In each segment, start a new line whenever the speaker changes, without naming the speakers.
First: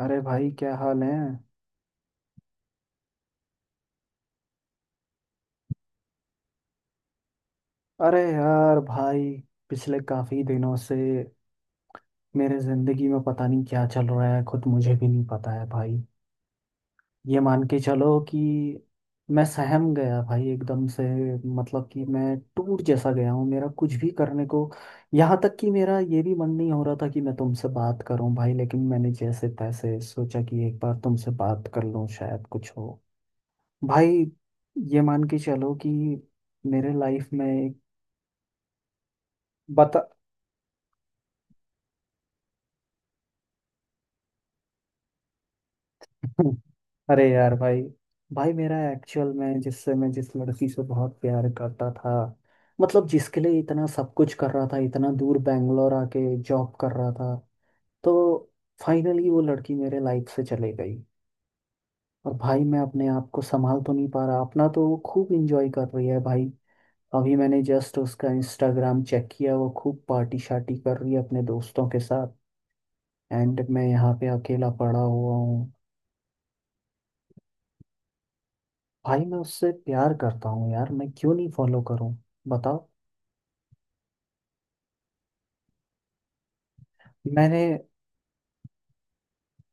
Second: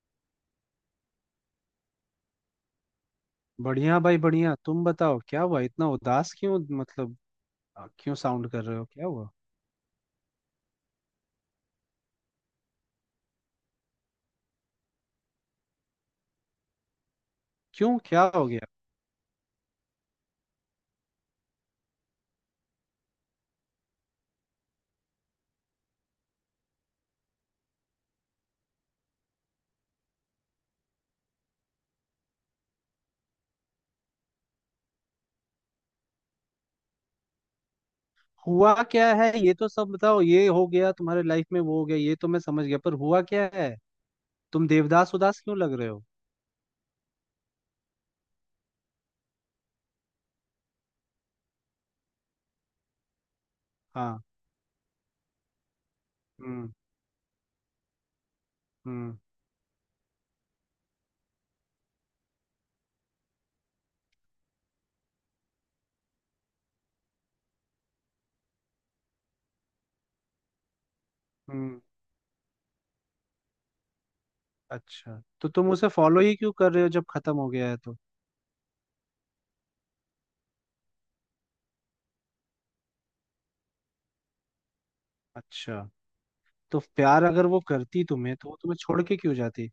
अरे भाई क्या हाल है।
बढ़िया भाई बढ़िया। तुम बताओ क्या हुआ, इतना उदास क्यों? क्यों
अरे
साउंड कर रहे
यार
हो? क्या हुआ?
भाई, पिछले काफी दिनों से मेरे जिंदगी में पता नहीं क्या चल रहा है, खुद मुझे भी नहीं पता है भाई। ये मान के
क्यों,
चलो
क्या
कि
हो गया?
मैं सहम गया भाई एकदम से। मतलब कि मैं टूट जैसा गया हूँ, मेरा कुछ भी करने को। यहाँ तक कि मेरा ये भी मन नहीं हो रहा था कि मैं तुमसे बात करूँ भाई, लेकिन मैंने जैसे तैसे सोचा कि एक बार तुमसे बात कर लूँ शायद कुछ हो। भाई, ये मान के चलो कि मेरे लाइफ में एक।
हुआ क्या है ये तो सब
बता।
बताओ। ये हो गया तुम्हारे लाइफ में, वो हो गया, ये तो मैं समझ गया, पर हुआ क्या है? तुम देवदास उदास क्यों लग रहे हो?
हम्म। अरे यार भाई, भाई मेरा एक्चुअल में जिससे, मैं जिस लड़की से बहुत प्यार करता था, मतलब जिसके लिए इतना सब
हाँ।
कुछ कर रहा था, इतना दूर बैंगलोर आके
हम्म।
जॉब कर रहा था, तो
हम्म।
फाइनली वो लड़की मेरे लाइफ से चले गई। और भाई मैं अपने आप को संभाल तो नहीं पा रहा अपना, तो वो खूब इंजॉय कर रही है भाई। अभी मैंने जस्ट उसका इंस्टाग्राम चेक किया, वो खूब पार्टी शार्टी कर रही है अपने
हम्म।
दोस्तों के साथ। एंड मैं यहाँ पे अकेला पड़ा
अच्छा,
हुआ
तो
हूँ।
तुम उसे फॉलो ही क्यों कर रहे हो जब खत्म हो गया है तो?
भाई मैं उससे प्यार करता हूँ यार, मैं क्यों नहीं फॉलो करूँ, बताओ।
अच्छा, तो प्यार अगर वो
मैंने,
करती तुम्हें तो वो तुम्हें छोड़ के क्यों जाती?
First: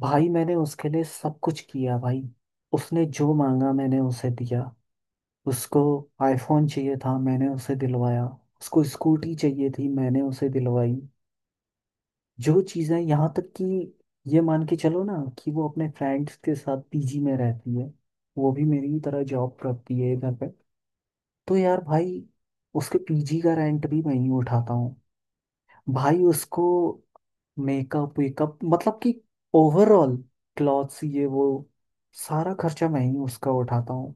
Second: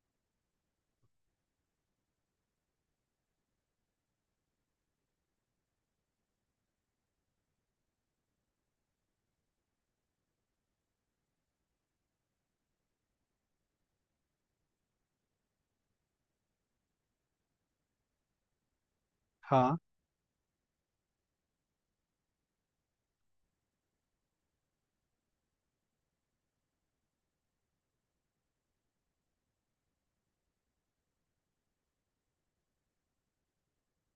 भाई मैंने उसके लिए सब कुछ किया भाई। उसने जो मांगा मैंने उसे दिया। उसको आईफोन चाहिए था, मैंने उसे दिलवाया। उसको स्कूटी चाहिए थी, मैंने उसे दिलवाई। जो चीज़ें, यहाँ तक कि ये मान के चलो ना कि वो अपने फ्रेंड्स के साथ पीजी में रहती है, वो भी मेरी ही तरह जॉब
हाँ।
करती है इधर पे, तो यार भाई उसके पीजी का रेंट भी मैं ही उठाता हूँ। भाई उसको मेकअप वेकअप, मतलब कि ओवरऑल, क्लॉथ्स ये वो, सारा खर्चा मैं ही उसका उठाता हूँ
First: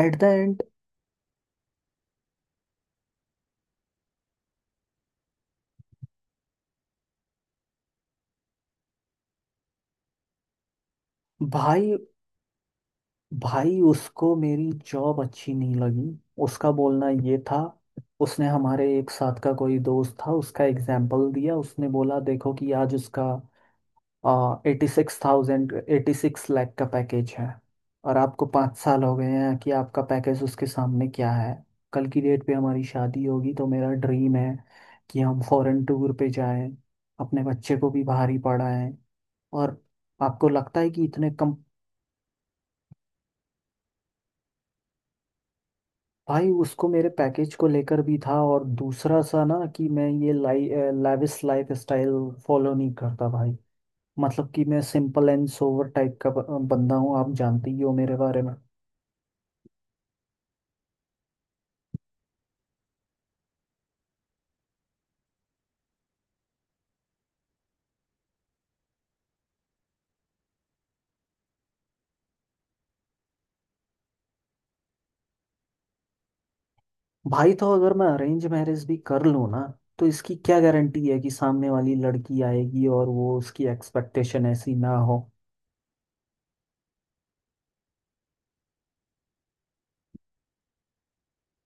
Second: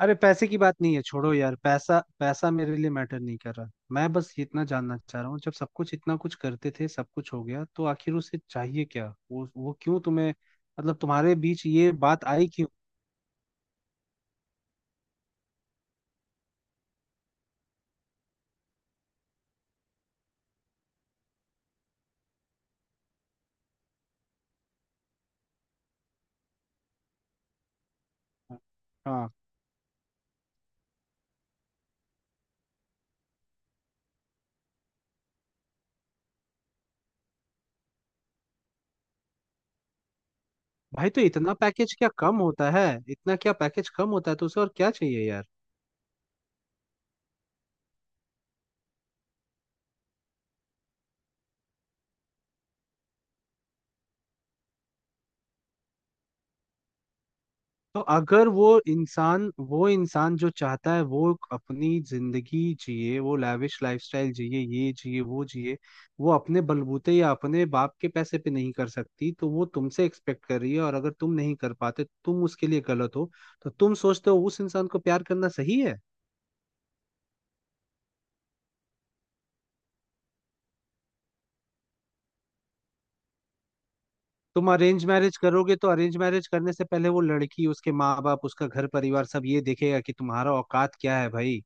अरे,
एट द
पैसे की
एंड।
बात नहीं है, छोड़ो यार। पैसा पैसा मेरे लिए मैटर नहीं कर रहा। मैं बस ये इतना जानना चाह रहा हूँ, जब सब कुछ इतना कुछ करते थे, सब कुछ हो गया, तो आखिर उसे चाहिए क्या? वो क्यों तुम्हें, मतलब तुम्हारे बीच ये
भाई,
बात आई क्यों?
भाई उसको मेरी जॉब अच्छी नहीं लगी। उसका बोलना ये था, उसने हमारे एक साथ का कोई दोस्त था उसका एग्जाम्पल दिया। उसने बोला, देखो कि आज उसका 86,000, 86 लाख का पैकेज है, और आपको 5 साल हो
हाँ।
गए हैं कि आपका पैकेज उसके सामने क्या है। कल की डेट पे हमारी शादी होगी तो मेरा ड्रीम है कि हम फॉरेन टूर पे जाएं, अपने बच्चे को भी बाहर ही पढ़ाएं, और आपको लगता है कि
भाई, तो
इतने
इतना
कम।
पैकेज क्या कम होता है? इतना क्या पैकेज कम होता है, तो उसे और क्या चाहिए यार?
भाई उसको मेरे पैकेज को लेकर भी था, और दूसरा सा ना कि मैं ये लाइ लाविश लाइफ स्टाइल फॉलो नहीं करता भाई। मतलब कि मैं सिंपल एंड सोवर टाइप का बंदा हूँ, आप जानते ही हो
तो
मेरे बारे
अगर
में।
वो इंसान, वो इंसान जो चाहता है वो अपनी जिंदगी जिए, वो लैविश लाइफस्टाइल जिए, ये जिए वो जिए, वो अपने बलबूते या अपने बाप के पैसे पे नहीं कर सकती, तो वो तुमसे एक्सपेक्ट कर रही है और अगर तुम नहीं कर पाते तुम उसके लिए गलत हो, तो तुम सोचते हो उस इंसान को प्यार करना सही है?
भाई तो अगर मैं अरेंज मैरिज भी कर लूँ ना, तो इसकी क्या गारंटी है कि सामने वाली लड़की आएगी और वो, उसकी एक्सपेक्टेशन
तुम
ऐसी ना
अरेंज
हो।
मैरिज करोगे तो अरेंज मैरिज करने से पहले वो लड़की, उसके माँ बाप, उसका घर परिवार सब ये देखेगा कि तुम्हारा औकात क्या है भाई।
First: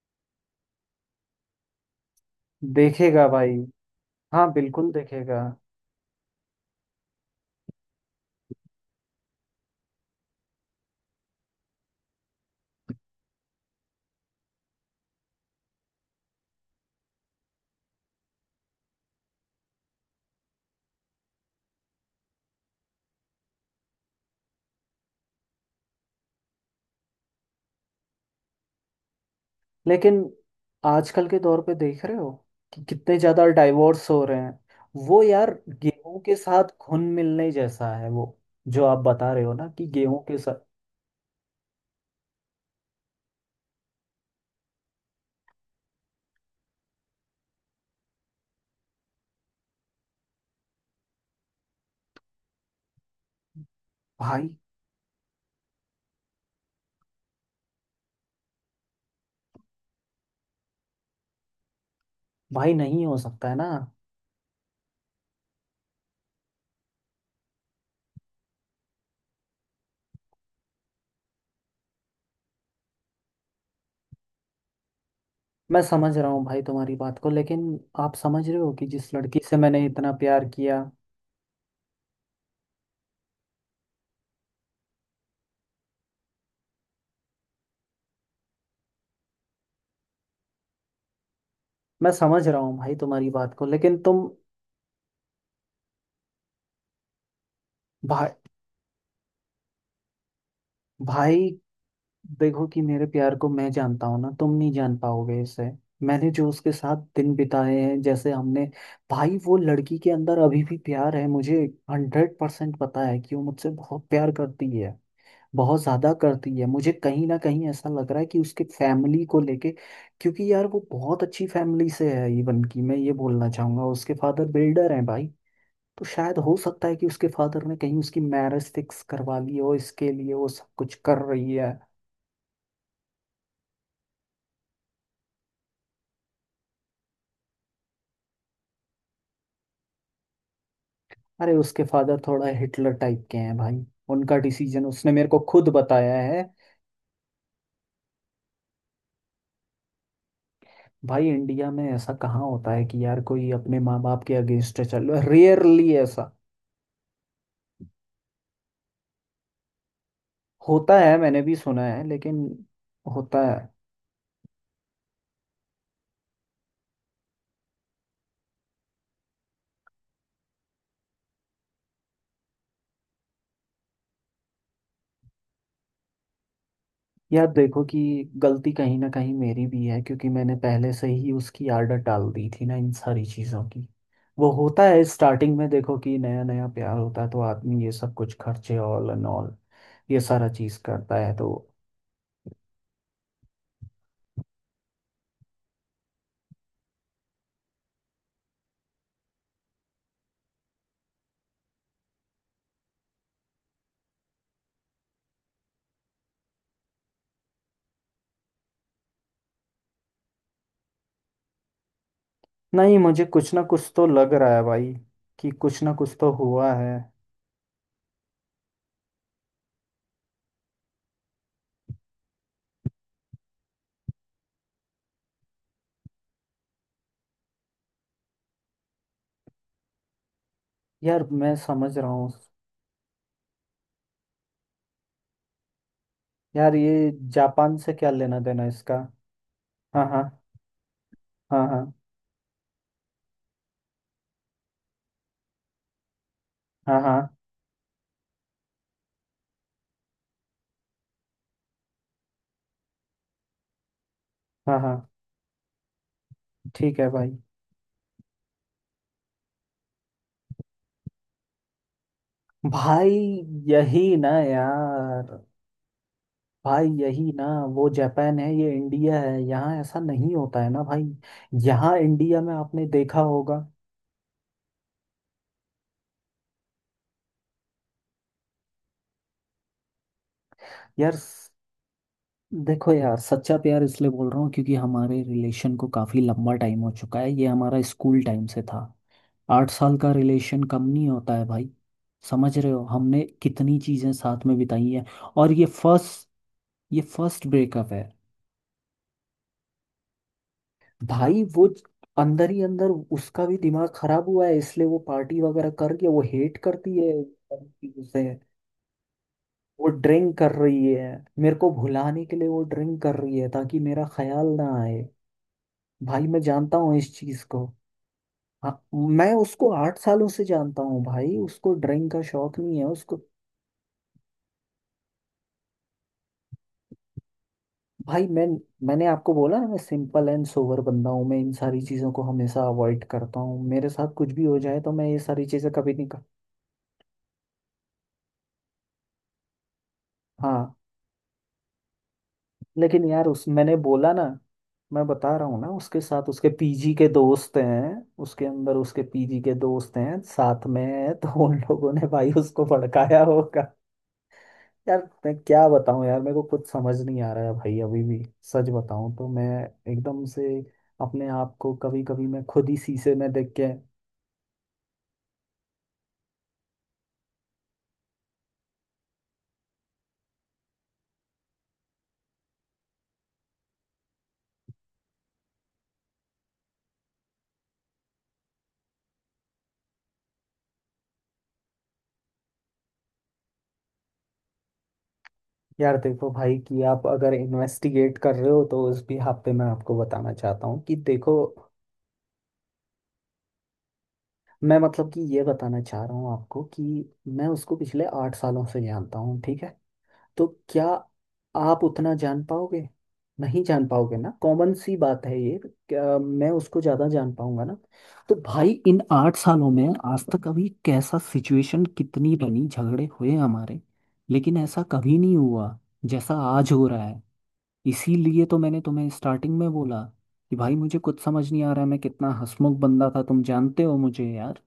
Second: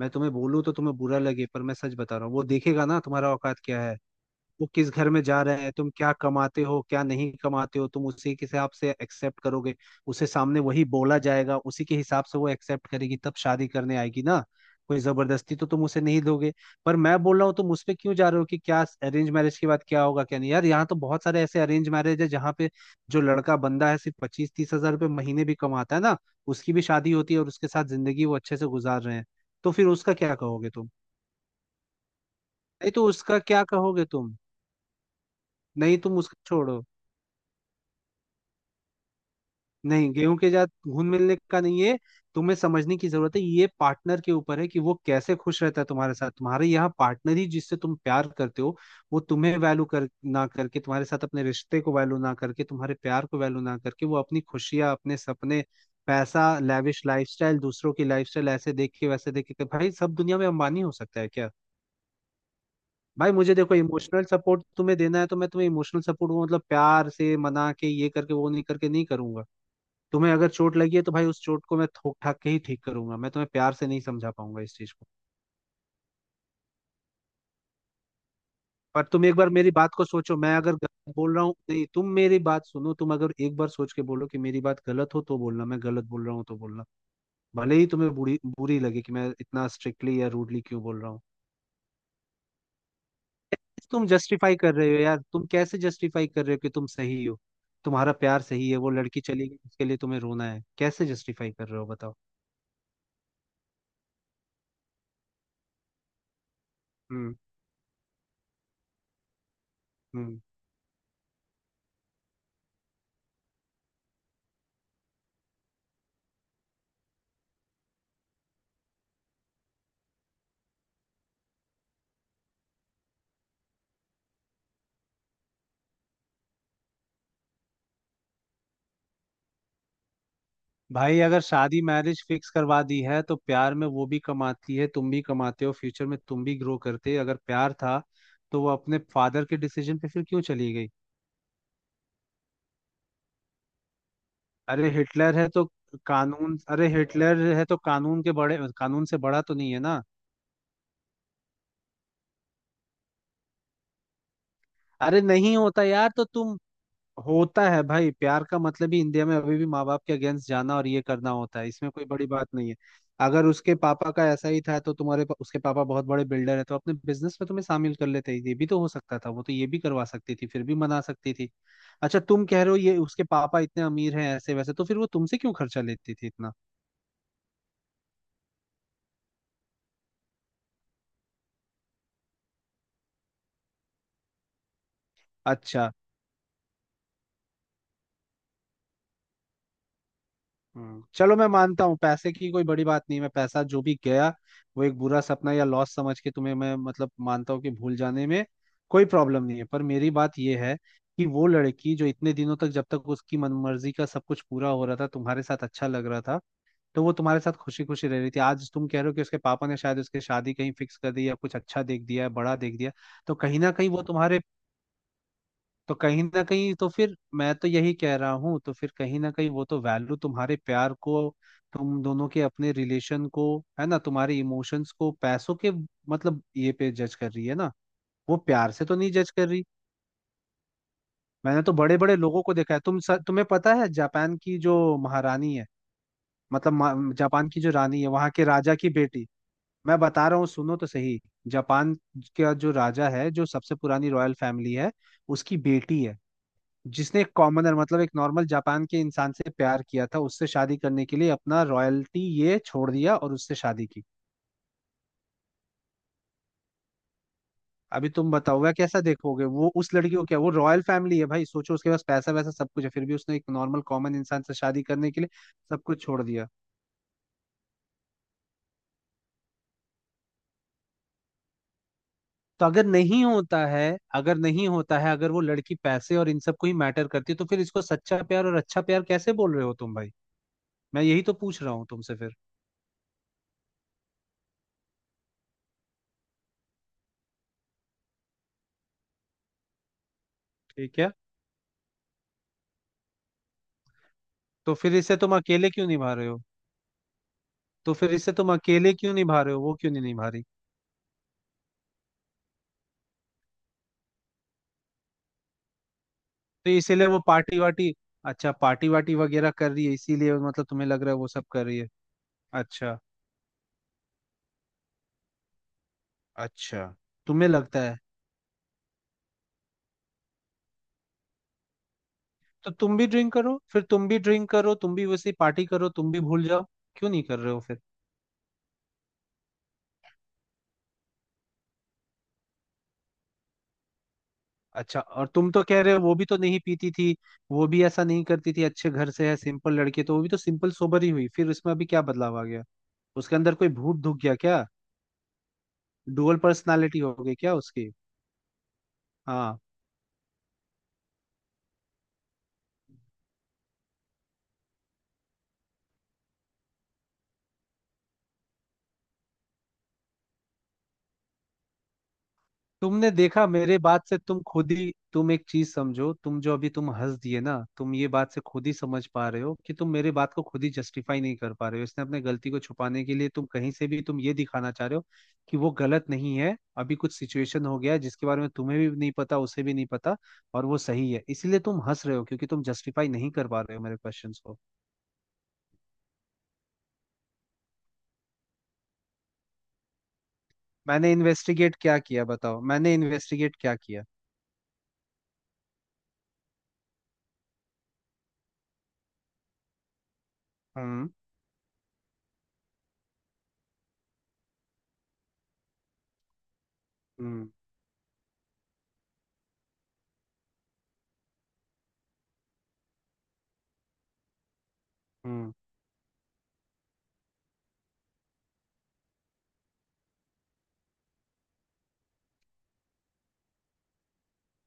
मैं तुम्हें बोलूँ तो तुम्हें बुरा लगे, पर मैं सच बता रहा हूँ, वो देखेगा ना
देखेगा
तुम्हारा
भाई,
औकात क्या है।
हाँ
वो किस
बिल्कुल
घर में जा
देखेगा।
रहा है, तुम क्या कमाते हो, क्या नहीं कमाते हो, तुम उसी के हिसाब से एक्सेप्ट करोगे। उसे सामने वही बोला जाएगा, उसी के हिसाब से वो एक्सेप्ट करेगी, तब शादी करने आएगी ना। कोई जबरदस्ती तो तुम उसे नहीं दोगे। पर मैं बोल रहा हूँ, तुम उस पे क्यों जा रहे हो कि क्या अरेंज मैरिज के बाद क्या होगा क्या नहीं। यार, यहाँ तो बहुत सारे ऐसे अरेंज मैरिज है जहाँ पे जो लड़का बंदा है सिर्फ पच्चीस तीस हजार रुपये महीने भी कमाता है ना, उसकी भी शादी होती है और उसके साथ जिंदगी वो अच्छे से गुजार रहे हैं। तो फिर उसका
लेकिन
क्या कहोगे तुम?
आजकल के दौर पे देख रहे हो कि
नहीं, तो
कितने
उसका
ज़्यादा
क्या कहोगे
डाइवोर्स हो
तुम?
रहे हैं। वो यार,
नहीं, तुम
गेहूं के
उसको
साथ
छोड़ो।
घुल मिलने जैसा है वो, जो आप बता रहे हो ना कि
नहीं,
गेहूं
गेहूं
के
के
साथ।
साथ घुल मिलने का नहीं है। तुम्हें समझने की जरूरत है, ये पार्टनर के ऊपर है कि वो कैसे खुश रहता है तुम्हारे साथ। तुम्हारे यहाँ पार्टनर ही जिससे तुम प्यार करते हो, वो तुम्हें वैल्यू कर ना करके, तुम्हारे साथ अपने रिश्ते को वैल्यू ना करके, तुम्हारे प्यार को वैल्यू ना करके, वो अपनी
भाई,
खुशियाँ, अपने सपने, पैसा, लैविश लाइफस्टाइल, दूसरों की लाइफस्टाइल ऐसे देख के वैसे देख के, भाई सब दुनिया में अंबानी हो सकता है क्या?
भाई नहीं हो
भाई
सकता है
मुझे
ना।
देखो, इमोशनल सपोर्ट तुम्हें देना है तो मैं तुम्हें इमोशनल सपोर्ट, वो मतलब प्यार से मना के, ये करके वो नहीं करके, नहीं करूंगा। तुम्हें अगर चोट लगी है तो भाई उस चोट को मैं ठोक ठाक के ही ठीक करूंगा, मैं तुम्हें प्यार से नहीं समझा पाऊंगा इस चीज को।
मैं समझ रहा हूँ भाई तुम्हारी बात को, लेकिन आप समझ रहे हो कि
पर
जिस
तुम एक
लड़की
बार
से
मेरी
मैंने
बात को
इतना
सोचो,
प्यार
मैं अगर
किया।
गलत बोल रहा हूँ। नहीं, तुम मेरी बात सुनो, तुम अगर एक बार सोच के बोलो कि मेरी बात गलत हो तो बोलना, मैं गलत बोल रहा हूँ तो बोलना। भले ही तुम्हें बुरी बुरी लगे कि मैं इतना स्ट्रिक्टली या रूडली क्यों बोल रहा हूँ।
मैं समझ रहा हूँ भाई तुम्हारी बात को लेकिन
तुम
तुम।
जस्टिफाई कर रहे हो यार, तुम कैसे जस्टिफाई कर रहे हो कि तुम सही हो, तुम्हारा
भाई,
प्यार सही है, वो लड़की चली गई उसके लिए तुम्हें रोना है, कैसे
भाई
जस्टिफाई कर रहे हो बताओ?
देखो कि मेरे प्यार को मैं जानता हूँ ना, तुम नहीं जान पाओगे इसे। मैंने जो उसके साथ दिन
हम्म।
बिताए हैं, जैसे हमने। भाई वो लड़की के अंदर
हम्म।
अभी भी प्यार है मुझे। 100% पता है कि वो मुझसे बहुत प्यार करती है, बहुत ज्यादा करती है। मुझे कहीं ना कहीं ऐसा लग रहा है कि उसके फैमिली को लेके, क्योंकि यार वो बहुत अच्छी फैमिली से है। इवन की मैं ये बोलना चाहूंगा, उसके फादर बिल्डर हैं भाई। तो शायद हो सकता है कि उसके फादर ने कहीं उसकी मैरिज फिक्स करवा ली हो, इसके लिए वो सब कुछ
भाई
कर
अगर
रही है।
शादी मैरिज फिक्स करवा दी है, तो प्यार में वो भी कमाती है, तुम भी कमाते हो, फ्यूचर में तुम भी ग्रो करते, अगर प्यार था तो वो अपने फादर के डिसीजन पे फिर क्यों चली गई?
अरे उसके फादर थोड़ा हिटलर टाइप के हैं भाई। उनका डिसीजन
अरे
उसने मेरे
हिटलर
को
है तो
खुद बताया है।
कानून, अरे हिटलर है तो कानून के बड़े, कानून से बड़ा तो नहीं है ना।
भाई इंडिया में ऐसा कहाँ होता है कि यार कोई अपने माँ बाप के अगेंस्ट चल,
अरे नहीं होता
रेयरली
यार, तो
ऐसा
तुम, होता है भाई। प्यार का मतलब ही इंडिया में अभी भी माँ बाप के अगेंस्ट जाना और
होता
ये
है।
करना
मैंने भी
होता है,
सुना
इसमें
है,
कोई बड़ी
लेकिन
बात नहीं है।
होता
अगर
है।
उसके पापा का ऐसा ही था तो तुम्हारे पा- उसके पापा बहुत बड़े बिल्डर है तो अपने बिजनेस में तुम्हें शामिल कर लेते, ये भी तो हो सकता था, वो तो ये भी करवा सकती थी, फिर भी मना सकती थी। अच्छा, तुम कह रहे हो ये उसके पापा इतने अमीर हैं ऐसे वैसे, तो फिर वो तुमसे क्यों खर्चा लेती थी इतना?
यार देखो कि गलती कहीं ना कहीं मेरी भी है, क्योंकि मैंने पहले से ही उसकी आदत डाल दी थी ना इन सारी चीज़ों की। वो होता है स्टार्टिंग में,
अच्छा।
देखो कि नया नया प्यार होता है तो आदमी ये सब कुछ खर्चे, ऑल एंड ऑल ये सारा चीज़
हम्म।
करता है
चलो, मैं
तो।
मानता हूँ पैसे की कोई बड़ी बात नहीं, मैं पैसा जो भी गया वो एक बुरा सपना या लॉस समझ के, तुम्हें मैं मतलब मानता हूँ कि भूल जाने में कोई प्रॉब्लम नहीं है। पर मेरी बात यह है कि वो लड़की जो इतने दिनों तक, जब तक उसकी मनमर्जी का सब कुछ पूरा हो रहा था, तुम्हारे साथ अच्छा लग रहा था, तो वो तुम्हारे साथ खुशी खुशी रह रही थी। आज तुम कह रहे हो कि उसके पापा ने शायद उसकी शादी कहीं फिक्स कर दी या कुछ अच्छा देख दिया है, बड़ा देख दिया,
नहीं, मुझे
तो
कुछ
कहीं
ना
ना कहीं
कुछ
वो
तो लग
तुम्हारे,
रहा है भाई, कि कुछ ना
तो
कुछ
कहीं
तो
ना
हुआ
कहीं, तो
है।
फिर मैं तो यही कह रहा हूँ, तो फिर कहीं ना कहीं वो तो वैल्यू तुम्हारे प्यार को, तुम दोनों के अपने रिलेशन को, है ना, तुम्हारे इमोशंस को, पैसों के मतलब ये पे जज कर रही है ना, वो प्यार से तो नहीं जज कर रही।
यार मैं
मैंने तो
समझ
बड़े
रहा
बड़े
हूँ।
लोगों को देखा है। तुम स- तुम्हें पता है जापान की जो महारानी है, मतलब
यार ये
मा- जापान की जो
जापान से
रानी है,
क्या
वहां
लेना
के
देना
राजा की
इसका।
बेटी। मैं
हाँ, हाँ।
बता रहा हूँ सुनो तो सही।
हाँ, हाँ।
जापान का जो राजा है, जो सबसे पुरानी रॉयल फैमिली है, उसकी बेटी है
हाँ, हाँ।
जिसने एक कॉमनर मतलब एक नॉर्मल जापान के इंसान से प्यार किया था, उससे शादी करने के लिए अपना रॉयल्टी ये छोड़ दिया और उससे शादी की।
हाँ, हाँ। ठीक है भाई।
अभी तुम बताओ वह कैसा, देखोगे वो उस लड़की को, क्या वो रॉयल फैमिली है भाई, सोचो। उसके पास पैसा वैसा सब कुछ है, फिर भी
भाई
उसने एक नॉर्मल कॉमन
यही ना
इंसान से शादी करने के लिए
यार,
सब कुछ छोड़ दिया।
भाई यही ना। वो जापान है, ये इंडिया है, यहाँ ऐसा नहीं होता है ना भाई। यहाँ इंडिया में
तो
आपने
अगर
देखा
नहीं
होगा।
होता है, अगर नहीं होता है, अगर वो लड़की पैसे और इन सब को ही मैटर करती है, तो फिर इसको सच्चा प्यार और अच्छा प्यार कैसे बोल रहे हो तुम भाई? मैं
यार
यही तो
स-
पूछ रहा हूँ तुमसे फिर।
देखो यार, सच्चा प्यार इसलिए बोल रहा हूँ क्योंकि हमारे रिलेशन को काफी लंबा टाइम हो चुका है, ये हमारा स्कूल टाइम से था। 8 साल का रिलेशन कम
ठीक
नहीं
है।
होता है भाई, समझ रहे हो हमने कितनी चीजें साथ में
तो
बिताई
फिर
हैं।
इसे तुम
और ये
अकेले क्यों निभा रहे
फर्स्ट
हो?
ये फर्स्ट ब्रेकअप
तो
है।
फिर इसे तुम अकेले क्यों निभा रहे हो, वो क्यों नहीं निभा रही?
भाई वो अंदर ही अंदर उसका भी दिमाग खराब हुआ है, इसलिए वो पार्टी वगैरह करके वो हेट
तो
करती
इसीलिए
है
वो पार्टी वार्टी,
उसे।
अच्छा पार्टी वार्टी वगैरह कर रही
वो
है इसीलिए,
ड्रिंक कर
मतलब तुम्हें
रही
लग
है,
रहा है वो सब
मेरे
कर
को
रही है।
भुलाने के लिए वो
अच्छा।
ड्रिंक कर रही है ताकि मेरा ख्याल ना आए। भाई मैं जानता
अच्छा,
हूँ इस चीज
तुम्हें
को।
लगता है?
हाँ, मैं उसको 8 सालों से जानता हूँ भाई, उसको ड्रिंक का शौक
तो
नहीं है
तुम भी
उसको।
ड्रिंक करो फिर, तुम भी ड्रिंक करो, तुम भी वैसे ही पार्टी करो, तुम भी भूल जाओ। क्यों नहीं कर रहे हो फिर?
भाई मैंने आपको बोला ना, मैं सिंपल एंड सोबर बंदा हूँ, मैं इन सारी चीज़ों को हमेशा अवॉइड करता हूँ, मेरे साथ कुछ भी हो जाए तो
अच्छा,
मैं ये
और
सारी
तुम तो
चीज़ें
कह
कभी
रहे हो
नहीं
वो
कर।
भी तो नहीं पीती थी, वो भी ऐसा नहीं करती थी, अच्छे घर से है सिंपल लड़के, तो वो भी तो सिंपल
हाँ,
सोबर ही हुई, फिर उसमें अभी क्या बदलाव आ गया?
लेकिन यार
उसके
उस
अंदर कोई
मैंने
भूत
बोला
दुख
ना,
गया क्या?
मैं बता रहा हूँ ना, उसके साथ
डुअल
उसके पीजी
पर्सनालिटी
के
हो गई क्या
दोस्त
उसकी?
हैं, उसके अंदर उसके पीजी के
हाँ।
दोस्त हैं साथ में हैं, तो उन लोगों ने भाई उसको भड़काया होगा। यार मैं क्या बताऊँ यार, मेरे को कुछ समझ नहीं आ रहा है भाई, अभी भी सच बताऊँ तो मैं, एकदम से अपने आप को, कभी कभी मैं खुद ही
तुमने
शीशे में
देखा,
देख के।
मेरे बात से तुम खुद ही, तुम एक चीज समझो, तुम जो अभी तुम हंस दिए ना, तुम ये बात से खुद ही समझ पा रहे हो कि तुम मेरे बात को खुद ही जस्टिफाई नहीं कर पा रहे हो। इसने अपने गलती को छुपाने के लिए तुम कहीं से भी तुम ये दिखाना चाह रहे हो कि वो गलत नहीं है, अभी कुछ सिचुएशन हो गया है जिसके बारे में तुम्हें भी नहीं पता, उसे भी नहीं पता, और वो सही है, इसीलिए तुम हंस रहे हो क्योंकि तुम जस्टिफाई नहीं कर पा रहे हो मेरे क्वेश्चंस को।
यार देखो भाई कि आप अगर इन्वेस्टिगेट कर रहे हो तो उस भी आप पे मैं आपको बताना चाहता हूँ कि
मैंने
देखो,
इन्वेस्टिगेट क्या किया बताओ, मैंने इन्वेस्टिगेट क्या किया?
मैं मतलब कि ये बताना चाह रहा हूँ आपको कि मैं उसको पिछले 8 सालों से जानता हूँ, ठीक है। तो क्या
हम्म।
आप उतना जान पाओगे, नहीं जान पाओगे ना, कॉमन सी बात है ये। क्या मैं उसको ज़्यादा जान
हम्म।
पाऊंगा ना। तो भाई इन 8 सालों में आज तक अभी कैसा सिचुएशन, कितनी बनी झगड़े हुए हमारे, लेकिन ऐसा कभी नहीं
हम्म।
हुआ जैसा आज हो रहा है। इसीलिए तो मैंने तुम्हें स्टार्टिंग में बोला कि भाई मुझे कुछ समझ नहीं आ रहा है, मैं कितना हंसमुख बंदा था तुम जानते हो मुझे यार।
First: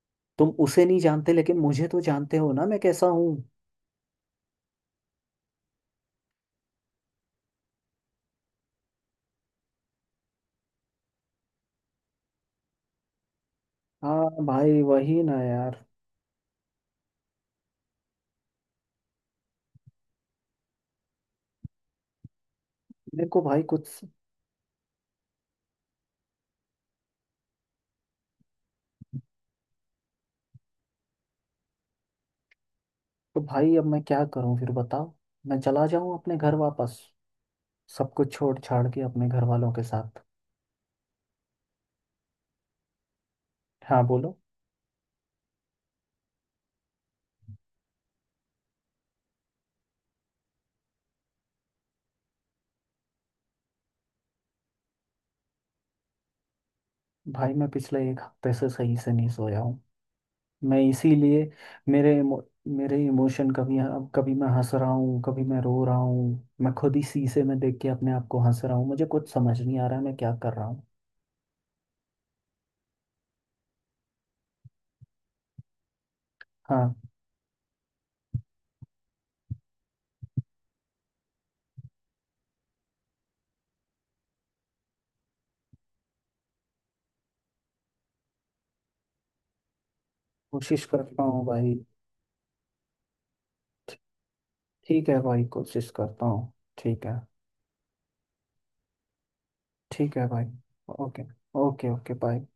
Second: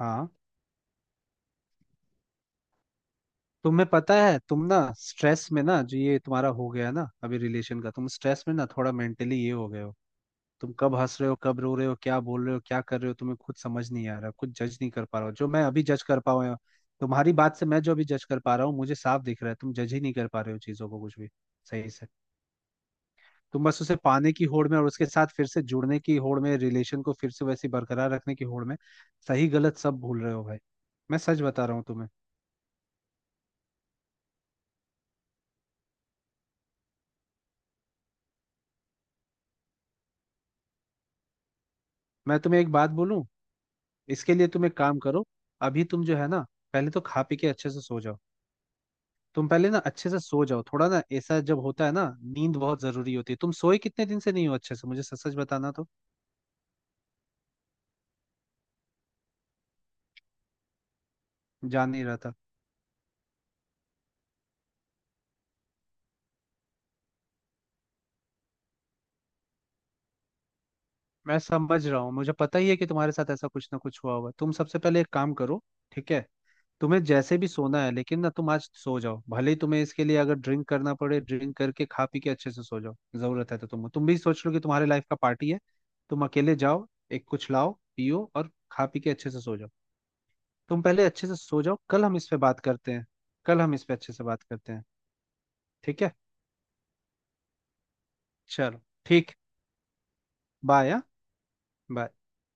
हाँ।
तुम उसे नहीं जानते, लेकिन मुझे तो जानते हो ना मैं कैसा हूँ।
तुम्हें पता है, तुम ना स्ट्रेस में, ना जो ये तुम्हारा हो गया ना अभी रिलेशन का, तुम स्ट्रेस में ना थोड़ा मेंटली ये हो गए हो। तुम कब हंस रहे हो, कब रो रहे हो, क्या बोल रहे हो, क्या कर रहे हो, तुम्हें खुद समझ नहीं आ रहा,
हाँ
खुद जज
भाई,
नहीं कर पा
वही
रहा हो
ना
जो मैं अभी
यार।
जज कर पाऊँ। तुम्हारी बात से मैं जो अभी जज कर पा रहा हूँ, मुझे साफ दिख रहा है तुम जज ही नहीं कर पा रहे हो चीजों को कुछ भी सही से।
मेरे को भाई
तुम बस
कुछ।
उसे पाने की होड़ में और उसके साथ फिर से जुड़ने की होड़ में, रिलेशन को फिर से वैसे ही बरकरार रखने की होड़ में सही गलत सब भूल रहे हो भाई। मैं सच बता रहा हूँ तुम्हें।
तो भाई अब मैं क्या करूँ, फिर बताओ, मैं चला जाऊँ अपने घर वापस, सब कुछ छोड़ छाड़ के अपने घर वालों के साथ।
मैं तुम्हें एक बात बोलूं,
हाँ
इसके
बोलो।
लिए तुम एक काम करो। अभी तुम जो है ना, पहले तो खा पी के अच्छे से सो जाओ। तुम पहले ना अच्छे से सो जाओ, थोड़ा ना ऐसा जब होता है ना, नींद बहुत जरूरी होती है। तुम सोए कितने दिन से नहीं हो अच्छे से, मुझे सच सच बताना तो।
भाई मैं पिछले एक हफ्ते से सही से नहीं सोया हूँ। मैं इसीलिए,
जान नहीं
मेरे
रहा था।
इमो, मेरे इमोशन, कभी अब कभी मैं हंस रहा हूँ कभी मैं रो रहा हूँ, मैं खुद ही शीशे में देख के अपने आप को हंस रहा हूँ, मुझे कुछ समझ नहीं आ रहा है मैं क्या कर रहा हूँ।
मैं समझ रहा हूँ, मुझे पता ही है कि तुम्हारे साथ ऐसा कुछ ना कुछ हुआ होगा। तुम सबसे पहले एक काम करो, ठीक है।
हाँ,
तुम्हें जैसे भी सोना है, लेकिन ना तुम आज सो जाओ, भले ही तुम्हें इसके लिए अगर ड्रिंक करना पड़े, ड्रिंक करके खा पी के अच्छे से सो जाओ। जरूरत है तो तुम भी सोच लो कि तुम्हारे लाइफ का पार्टी है। तुम अकेले जाओ, एक कुछ लाओ, पियो और खा पी के अच्छे से सो जाओ। तुम
कोशिश
पहले
करता
अच्छे से
हूँ
सो
भाई।
जाओ, कल हम इस पे बात करते हैं। कल हम इस पे अच्छे से बात करते हैं।
ठीक है भाई, कोशिश
ठीक है।
करता हूँ। ठीक है।
चलो। ठीक।
ठीक है भाई।
बाय। हाँ
okay. Okay
bye.
Okay bye.